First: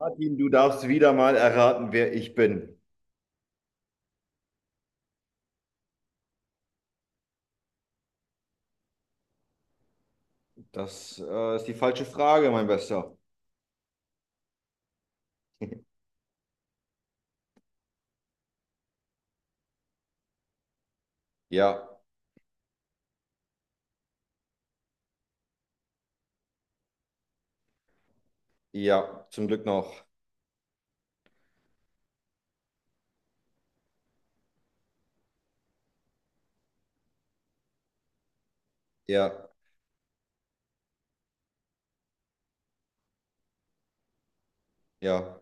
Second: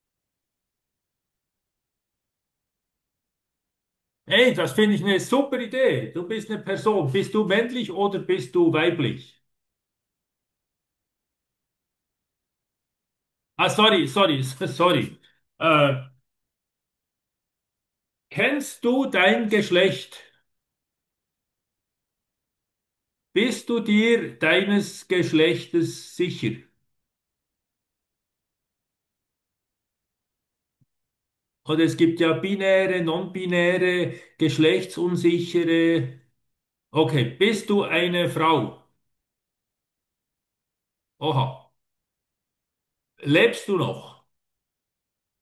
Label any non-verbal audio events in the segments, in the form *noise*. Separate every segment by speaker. Speaker 1: Martin, du darfst wieder mal erraten, wer ich bin.
Speaker 2: Hey, das finde ich eine super Idee. Du bist eine Person. Bist du männlich oder bist du weiblich?
Speaker 1: Das ist die falsche Frage, mein Bester.
Speaker 2: Ah, sorry, sorry, *laughs* sorry. Äh, Kennst du dein Geschlecht?
Speaker 1: Ja,
Speaker 2: Bist du dir deines Geschlechtes sicher?
Speaker 1: ja, zum Glück noch.
Speaker 2: Und es gibt ja binäre, non-binäre, geschlechtsunsichere. Okay, bist du eine Frau?
Speaker 1: Ja,
Speaker 2: Oha. Lebst du noch?
Speaker 1: ja,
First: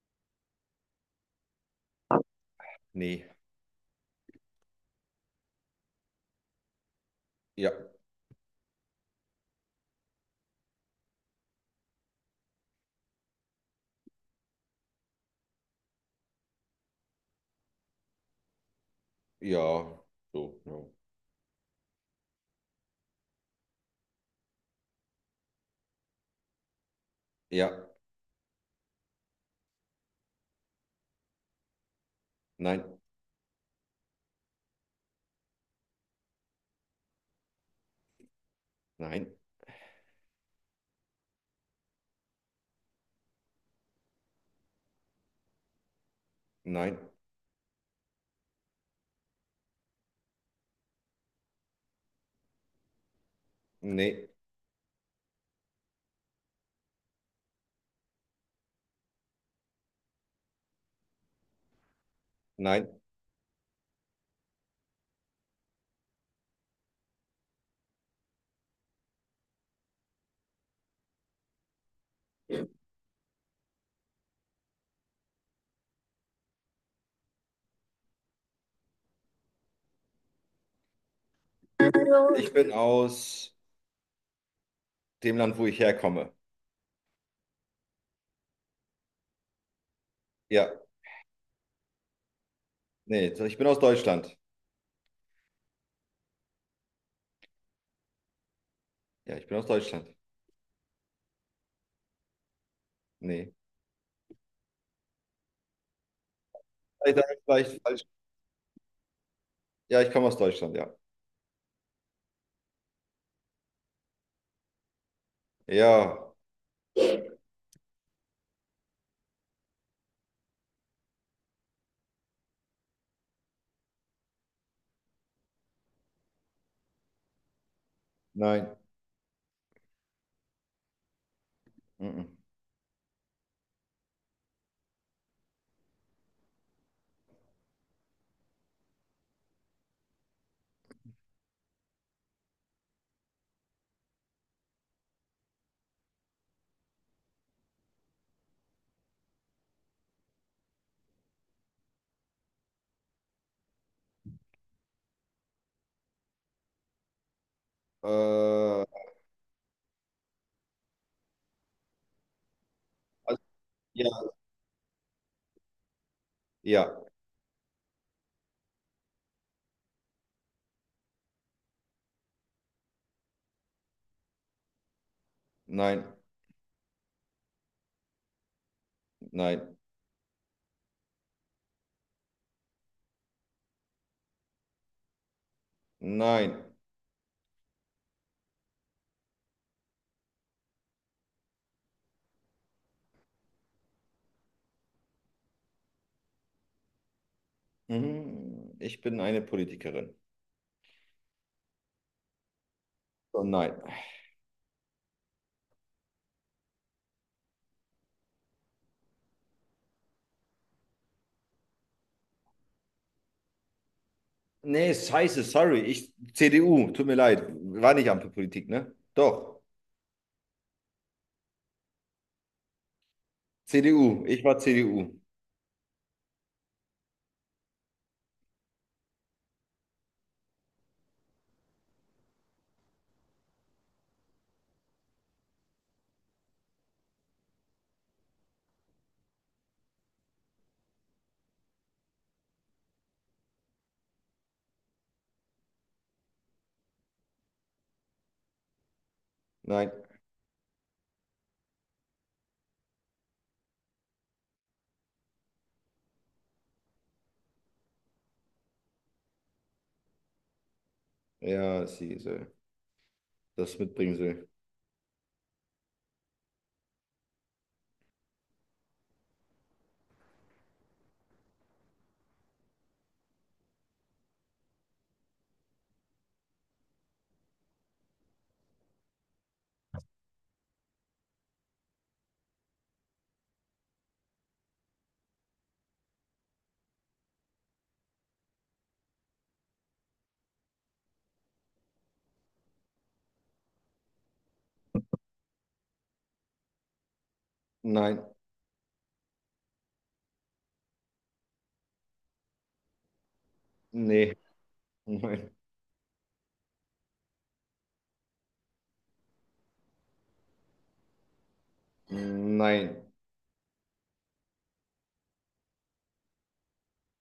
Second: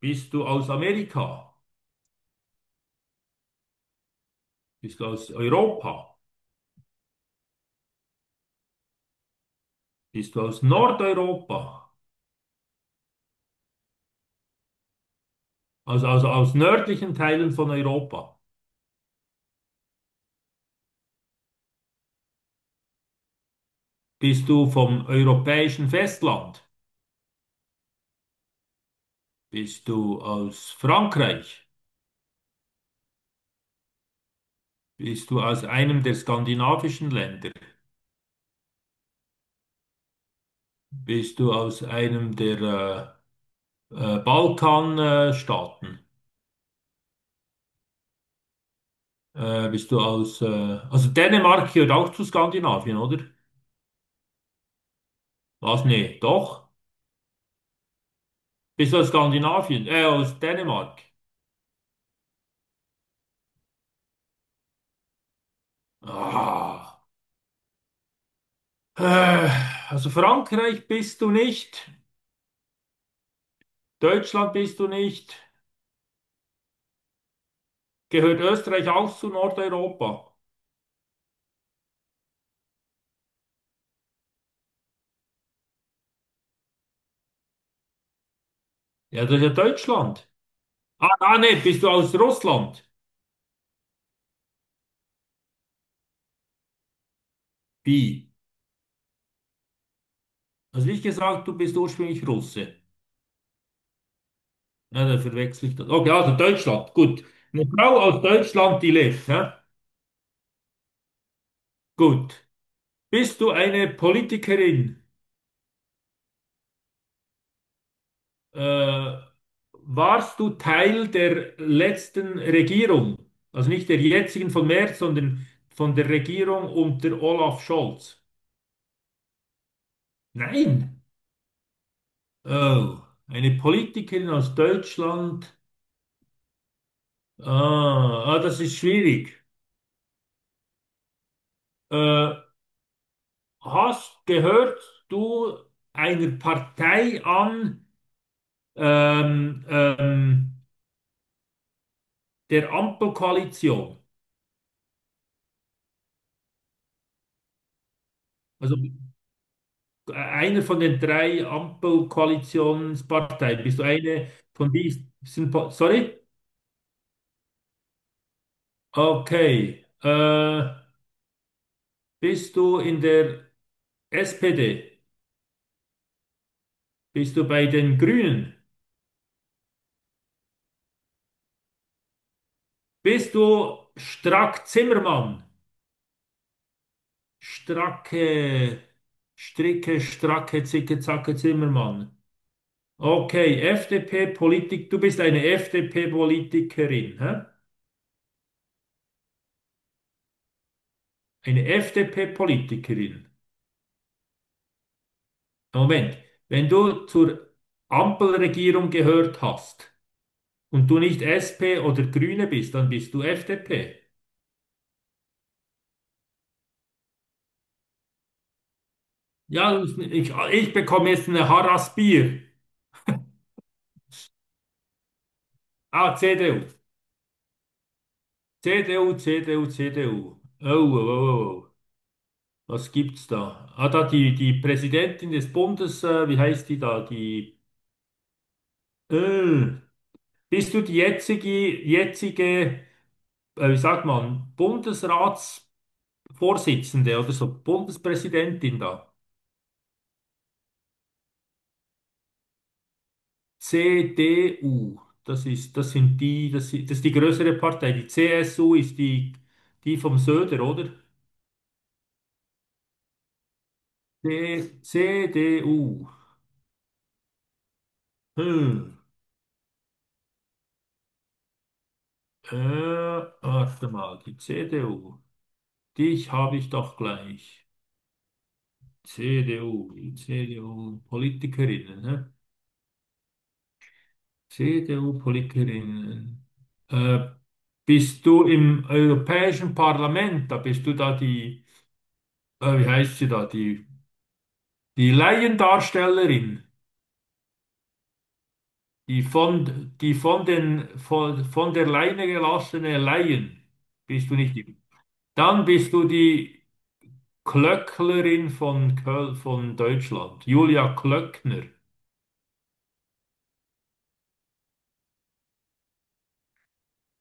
Speaker 2: Bist du aus Amerika?
Speaker 1: nee.
Speaker 2: Bist du aus Europa?
Speaker 1: Ja,
Speaker 2: Bist du aus Nordeuropa? Also aus nördlichen Teilen von Europa.
Speaker 1: ja, so, no.
Speaker 2: Bist du vom europäischen Festland?
Speaker 1: Ja,
Speaker 2: Bist du aus Frankreich?
Speaker 1: nein,
Speaker 2: Bist du aus einem der skandinavischen Länder?
Speaker 1: nein,
Speaker 2: Bist du aus einem der Balkanstaaten? Staaten?
Speaker 1: nein,
Speaker 2: Bist du aus... also Dänemark gehört auch zu Skandinavien, oder?
Speaker 1: nee,
Speaker 2: Was? Nee, doch. Bist du aus Skandinavien? Aus Dänemark.
Speaker 1: nein.
Speaker 2: Ah. Äh, also Frankreich bist du nicht. Deutschland bist du nicht. Gehört Österreich auch zu Nordeuropa?
Speaker 1: Ich bin aus dem Land, wo ich herkomme.
Speaker 2: Ja, das ist ja Deutschland.
Speaker 1: Ja,
Speaker 2: Ah, ah, nee, bist du aus Russland?
Speaker 1: nee, so, ich bin aus Deutschland.
Speaker 2: Wie?
Speaker 1: Ja, ich bin aus Deutschland.
Speaker 2: Also wie gesagt, du bist ursprünglich Russe.
Speaker 1: Nee.
Speaker 2: Ja, da verwechsel ich das. Okay, also Deutschland, gut.
Speaker 1: Vielleicht,
Speaker 2: Eine
Speaker 1: vielleicht
Speaker 2: Frau
Speaker 1: falsch.
Speaker 2: aus Deutschland, die lebt, ja?
Speaker 1: Ja, ich komme aus Deutschland, ja.
Speaker 2: Gut. Bist du eine Politikerin?
Speaker 1: Ja,
Speaker 2: Äh, warst du Teil der letzten Regierung? Also nicht der jetzigen von März, sondern von der Regierung unter Olaf Scholz?
Speaker 1: nein.
Speaker 2: Nein.
Speaker 1: Mhm.
Speaker 2: Oh, eine Politikerin aus Deutschland. Ah, ah, das ist schwierig. Äh, hast gehört du einer Partei an ähm, ähm, der Ampelkoalition? Also
Speaker 1: Also,
Speaker 2: einer von den drei Ampelkoalitionsparteien. Bist du
Speaker 1: ja,
Speaker 2: eine von diesen? Sorry?
Speaker 1: ja.
Speaker 2: Okay. Bist du in der SPD?
Speaker 1: Nein,
Speaker 2: Bist du bei den Grünen?
Speaker 1: nein,
Speaker 2: Bist du Strack Zimmermann?
Speaker 1: nein.
Speaker 2: Stracke, Stricke, Stracke, Zicke, Zacke, Zimmermann. Okay, FDP-Politik, du bist eine FDP-Politikerin, hä?
Speaker 1: Mhm. Ich bin eine Politikerin.
Speaker 2: Eine FDP-Politikerin.
Speaker 1: Oh nein.
Speaker 2: Moment, wenn du zur Ampelregierung gehört hast und du nicht SP oder Grüne bist, dann bist du FDP.
Speaker 1: Nee, scheiße, sorry. Ich, CDU, tut mir leid. War nicht Ampel Politik, ne? Doch.
Speaker 2: Ja, ich bekomme jetzt eine Harass-Bier.
Speaker 1: CDU. Ich war CDU.
Speaker 2: Ah, CDU. CDU, CDU, CDU. Oh, oh, oh, oh. Was gibt's da? Ah, da die Präsidentin des Bundes, wie heißt die da? Die, äh, bist du die jetzige, wie sagt man, Bundesratsvorsitzende oder so, Bundespräsidentin da?
Speaker 1: Nein.
Speaker 2: CDU, das ist die größere Partei. Die CSU ist die vom Söder, oder?
Speaker 1: Ja, sie soll das mitbringen soll.
Speaker 2: C, CDU. Hm. Äh, warte mal, die CDU. Dich habe ich doch gleich. CDU, die CDU-Politikerinnen, ne? CDU-Politikerinnen. Äh, bist du im Europäischen Parlament, da bist du da wie heißt sie da, die Laiendarstellerin,
Speaker 1: Nein.
Speaker 2: die von, von der Leine gelassene Laien. Bist du
Speaker 1: Nee.
Speaker 2: nicht die?
Speaker 1: Nein.
Speaker 2: Dann bist du die. Klöcklerin von Köl von Deutschland, Julia Klöckner,
Speaker 1: Nein.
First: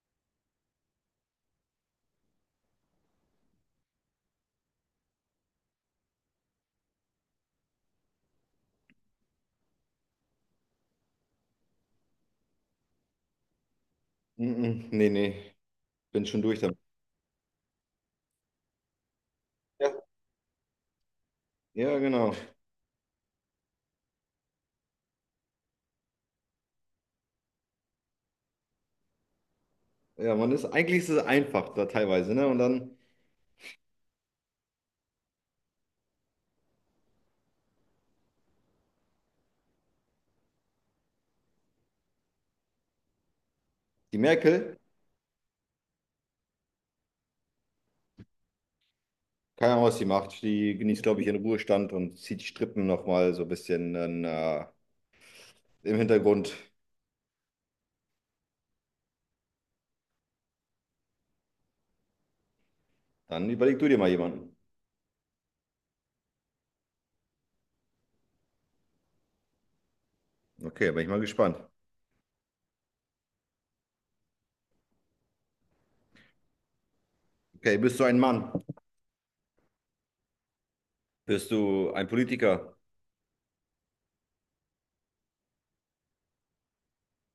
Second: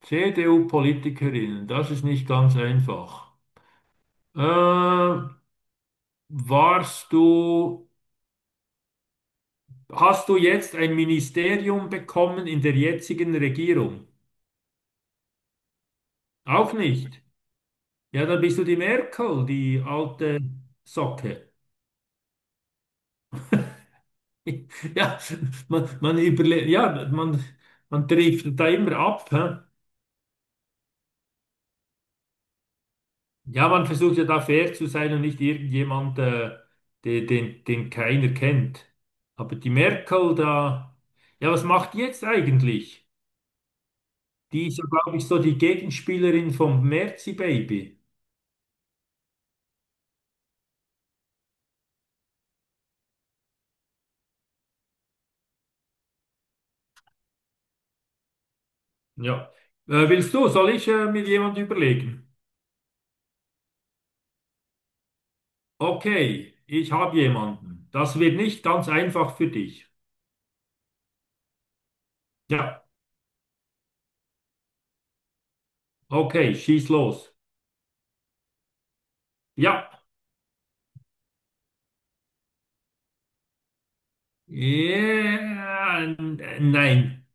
Speaker 2: CDU-Politikerin, das ist nicht ganz einfach. Äh, warst du, hast du jetzt ein Ministerium bekommen in der jetzigen Regierung?
Speaker 1: Mhm. Nee, nee. Bin schon durch
Speaker 2: Auch
Speaker 1: damit.
Speaker 2: nicht. Ja, dann bist du die Merkel, die
Speaker 1: Ja,
Speaker 2: alte Socke. *laughs*
Speaker 1: ja, genau.
Speaker 2: Ja, man überle ja, man trifft da immer ab. Hä?
Speaker 1: Ja, man ist, eigentlich ist es einfach da teilweise, ne? Und dann
Speaker 2: Ja, man versucht ja da fair zu sein und nicht irgendjemand, den keiner kennt. Aber die Merkel da, ja, was macht die jetzt eigentlich?
Speaker 1: die
Speaker 2: Die
Speaker 1: Merkel.
Speaker 2: ist ja, glaube ich, so die Gegenspielerin vom Merzi-Baby.
Speaker 1: Keine Ahnung, was die macht. Die genießt, glaube ich, ihren Ruhestand und zieht die Strippen nochmal so ein bisschen dann, im Hintergrund.
Speaker 2: Ja. Willst du, soll ich mir jemand überlegen?
Speaker 1: Dann überleg du dir mal jemanden.
Speaker 2: Okay, ich habe jemanden. Das wird nicht ganz einfach für dich.
Speaker 1: Okay, bin ich mal gespannt.
Speaker 2: Ja, okay, schieß los.
Speaker 1: Okay, bist du ein Mann?
Speaker 2: Ja.
Speaker 1: Bist du ein Politiker?
Speaker 2: Nein.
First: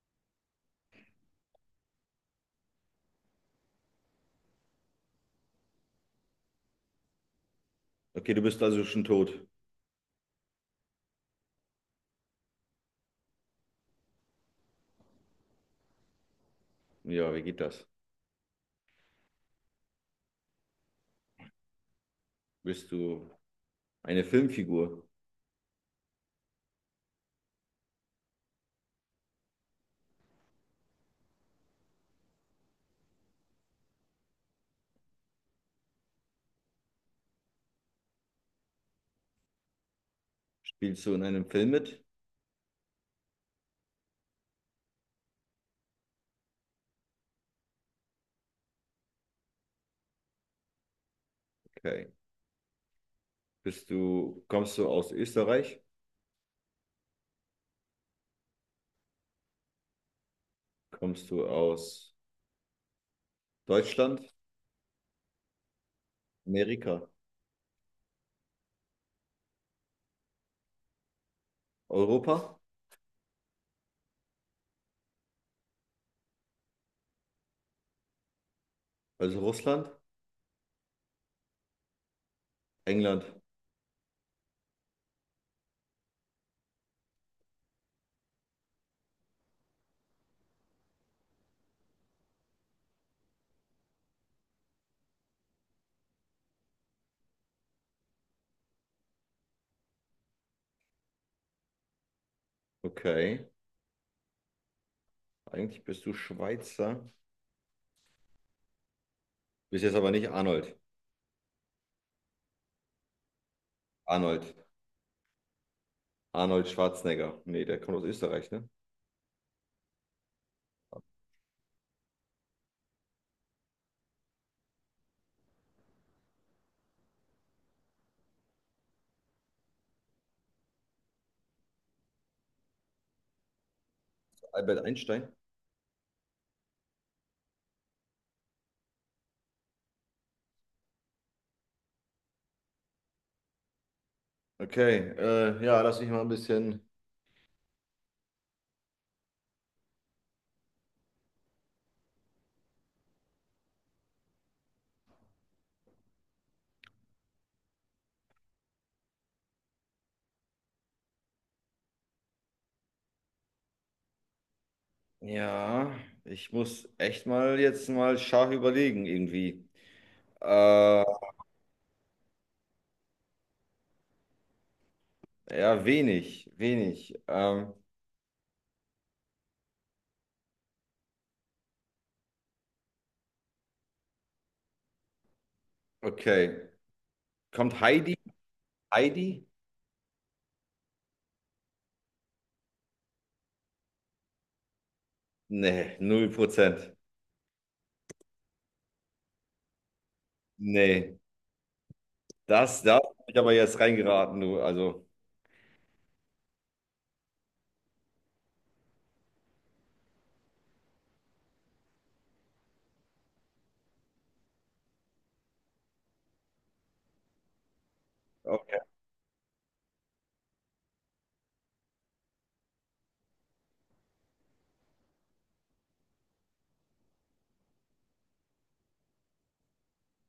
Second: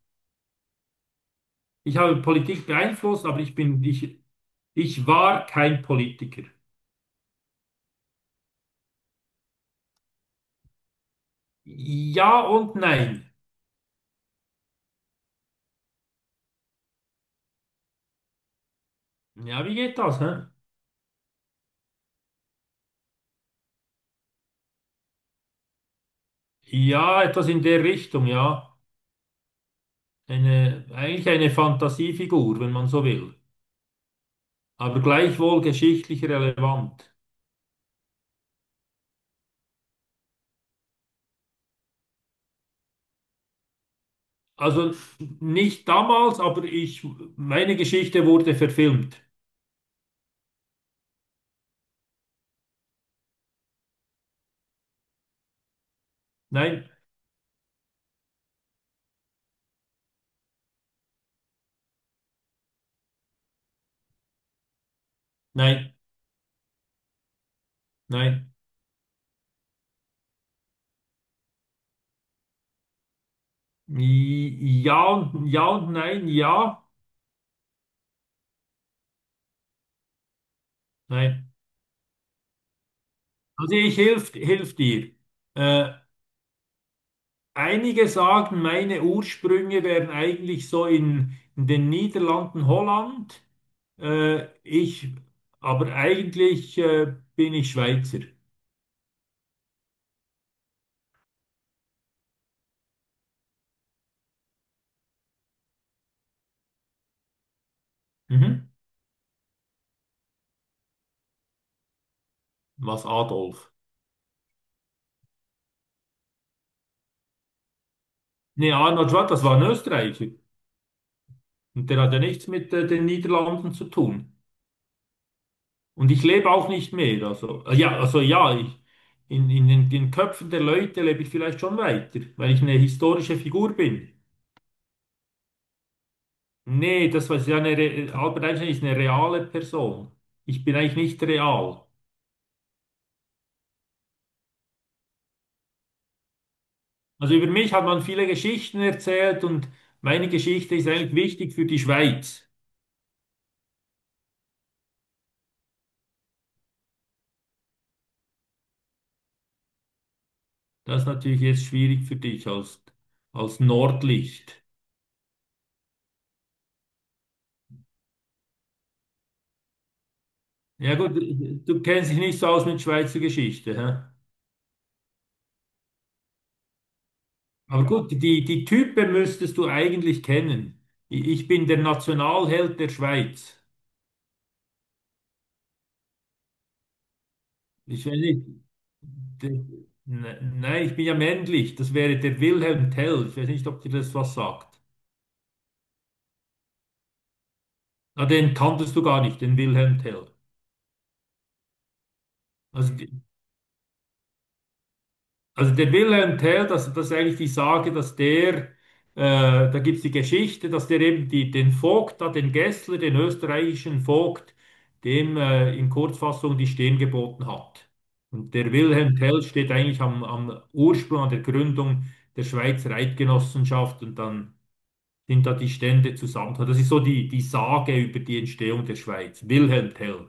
Speaker 2: Ich habe Politik beeinflusst, aber ich bin nicht. Ich war kein Politiker.
Speaker 1: Okay, du bist also schon tot.
Speaker 2: Ja und nein.
Speaker 1: Ja, wie geht das?
Speaker 2: Ja, wie geht das? Hä?
Speaker 1: Bist du eine Filmfigur?
Speaker 2: Ja, etwas in der Richtung, ja. Eigentlich eine Fantasiefigur, wenn man so will. Aber gleichwohl geschichtlich relevant.
Speaker 1: Spielst du in einem Film mit?
Speaker 2: Also nicht damals, aber meine Geschichte wurde verfilmt.
Speaker 1: Okay. Bist du, kommst du aus Österreich?
Speaker 2: Nein,
Speaker 1: Kommst du aus Deutschland?
Speaker 2: nein,
Speaker 1: Amerika?
Speaker 2: nein.
Speaker 1: Europa?
Speaker 2: Ja und, ja und nein, ja,
Speaker 1: Also Russland?
Speaker 2: nein.
Speaker 1: England?
Speaker 2: Also ich hilft, hilft dir. Äh, Einige sagen, meine Ursprünge wären eigentlich so in den Niederlanden, Holland. Äh, ich, aber eigentlich bin ich Schweizer.
Speaker 1: Okay. Eigentlich bist du Schweizer.
Speaker 2: Mhm.
Speaker 1: Bist jetzt aber nicht Arnold.
Speaker 2: Was Adolf?
Speaker 1: Arnold. Arnold Schwarzenegger. Nee, der kommt aus Österreich, ne?
Speaker 2: Nee, Arnold Schwarz, das war ein Österreicher. Und der hat ja nichts mit den Niederlanden zu tun. Und ich lebe auch nicht mehr. Also, in, den Köpfen der Leute lebe ich vielleicht schon weiter, weil ich eine historische Figur bin.
Speaker 1: Albert Einstein.
Speaker 2: Nee, das war ja Albert Einstein ist eine reale Person. Ich bin eigentlich nicht real.
Speaker 1: Okay, ja, lass mich mal ein bisschen.
Speaker 2: Also über mich hat man viele Geschichten erzählt und meine Geschichte ist eigentlich wichtig für die Schweiz. Das ist natürlich jetzt schwierig für als Nordlicht.
Speaker 1: Ja, ich muss echt mal jetzt mal scharf überlegen, irgendwie.
Speaker 2: Ja
Speaker 1: Äh,
Speaker 2: gut, du kennst dich nicht so aus mit Schweizer Geschichte. Hä?
Speaker 1: ja, wenig, wenig.
Speaker 2: Aber gut, die Typen müsstest du eigentlich kennen. Ich bin der Nationalheld der Schweiz.
Speaker 1: Okay. Kommt
Speaker 2: Ich
Speaker 1: Heidi?
Speaker 2: weiß nicht.
Speaker 1: Heidi?
Speaker 2: De- Nein, ich bin ja männlich. Das wäre der Wilhelm Tell. Ich weiß nicht, ob dir das was sagt.
Speaker 1: Nee, 0%.
Speaker 2: Na, den kanntest du gar nicht, den Wilhelm Tell.
Speaker 1: Nee. Das,
Speaker 2: Also,
Speaker 1: da hab
Speaker 2: die-
Speaker 1: ich aber jetzt reingeraten, du. Also.
Speaker 2: also der Wilhelm Tell, das ist eigentlich die Sage, dass da gibt es die Geschichte, dass der eben den Vogt, da, den Gessler, den österreichischen Vogt, dem in Kurzfassung die Stirn geboten hat. Und der
Speaker 1: Oh,
Speaker 2: Wilhelm Tell steht eigentlich am Ursprung, an der Gründung der Schweizer Eidgenossenschaft und dann sind da die Stände zusammengekommen. Das ist so die Sage über die Entstehung der Schweiz. Wilhelm Tell.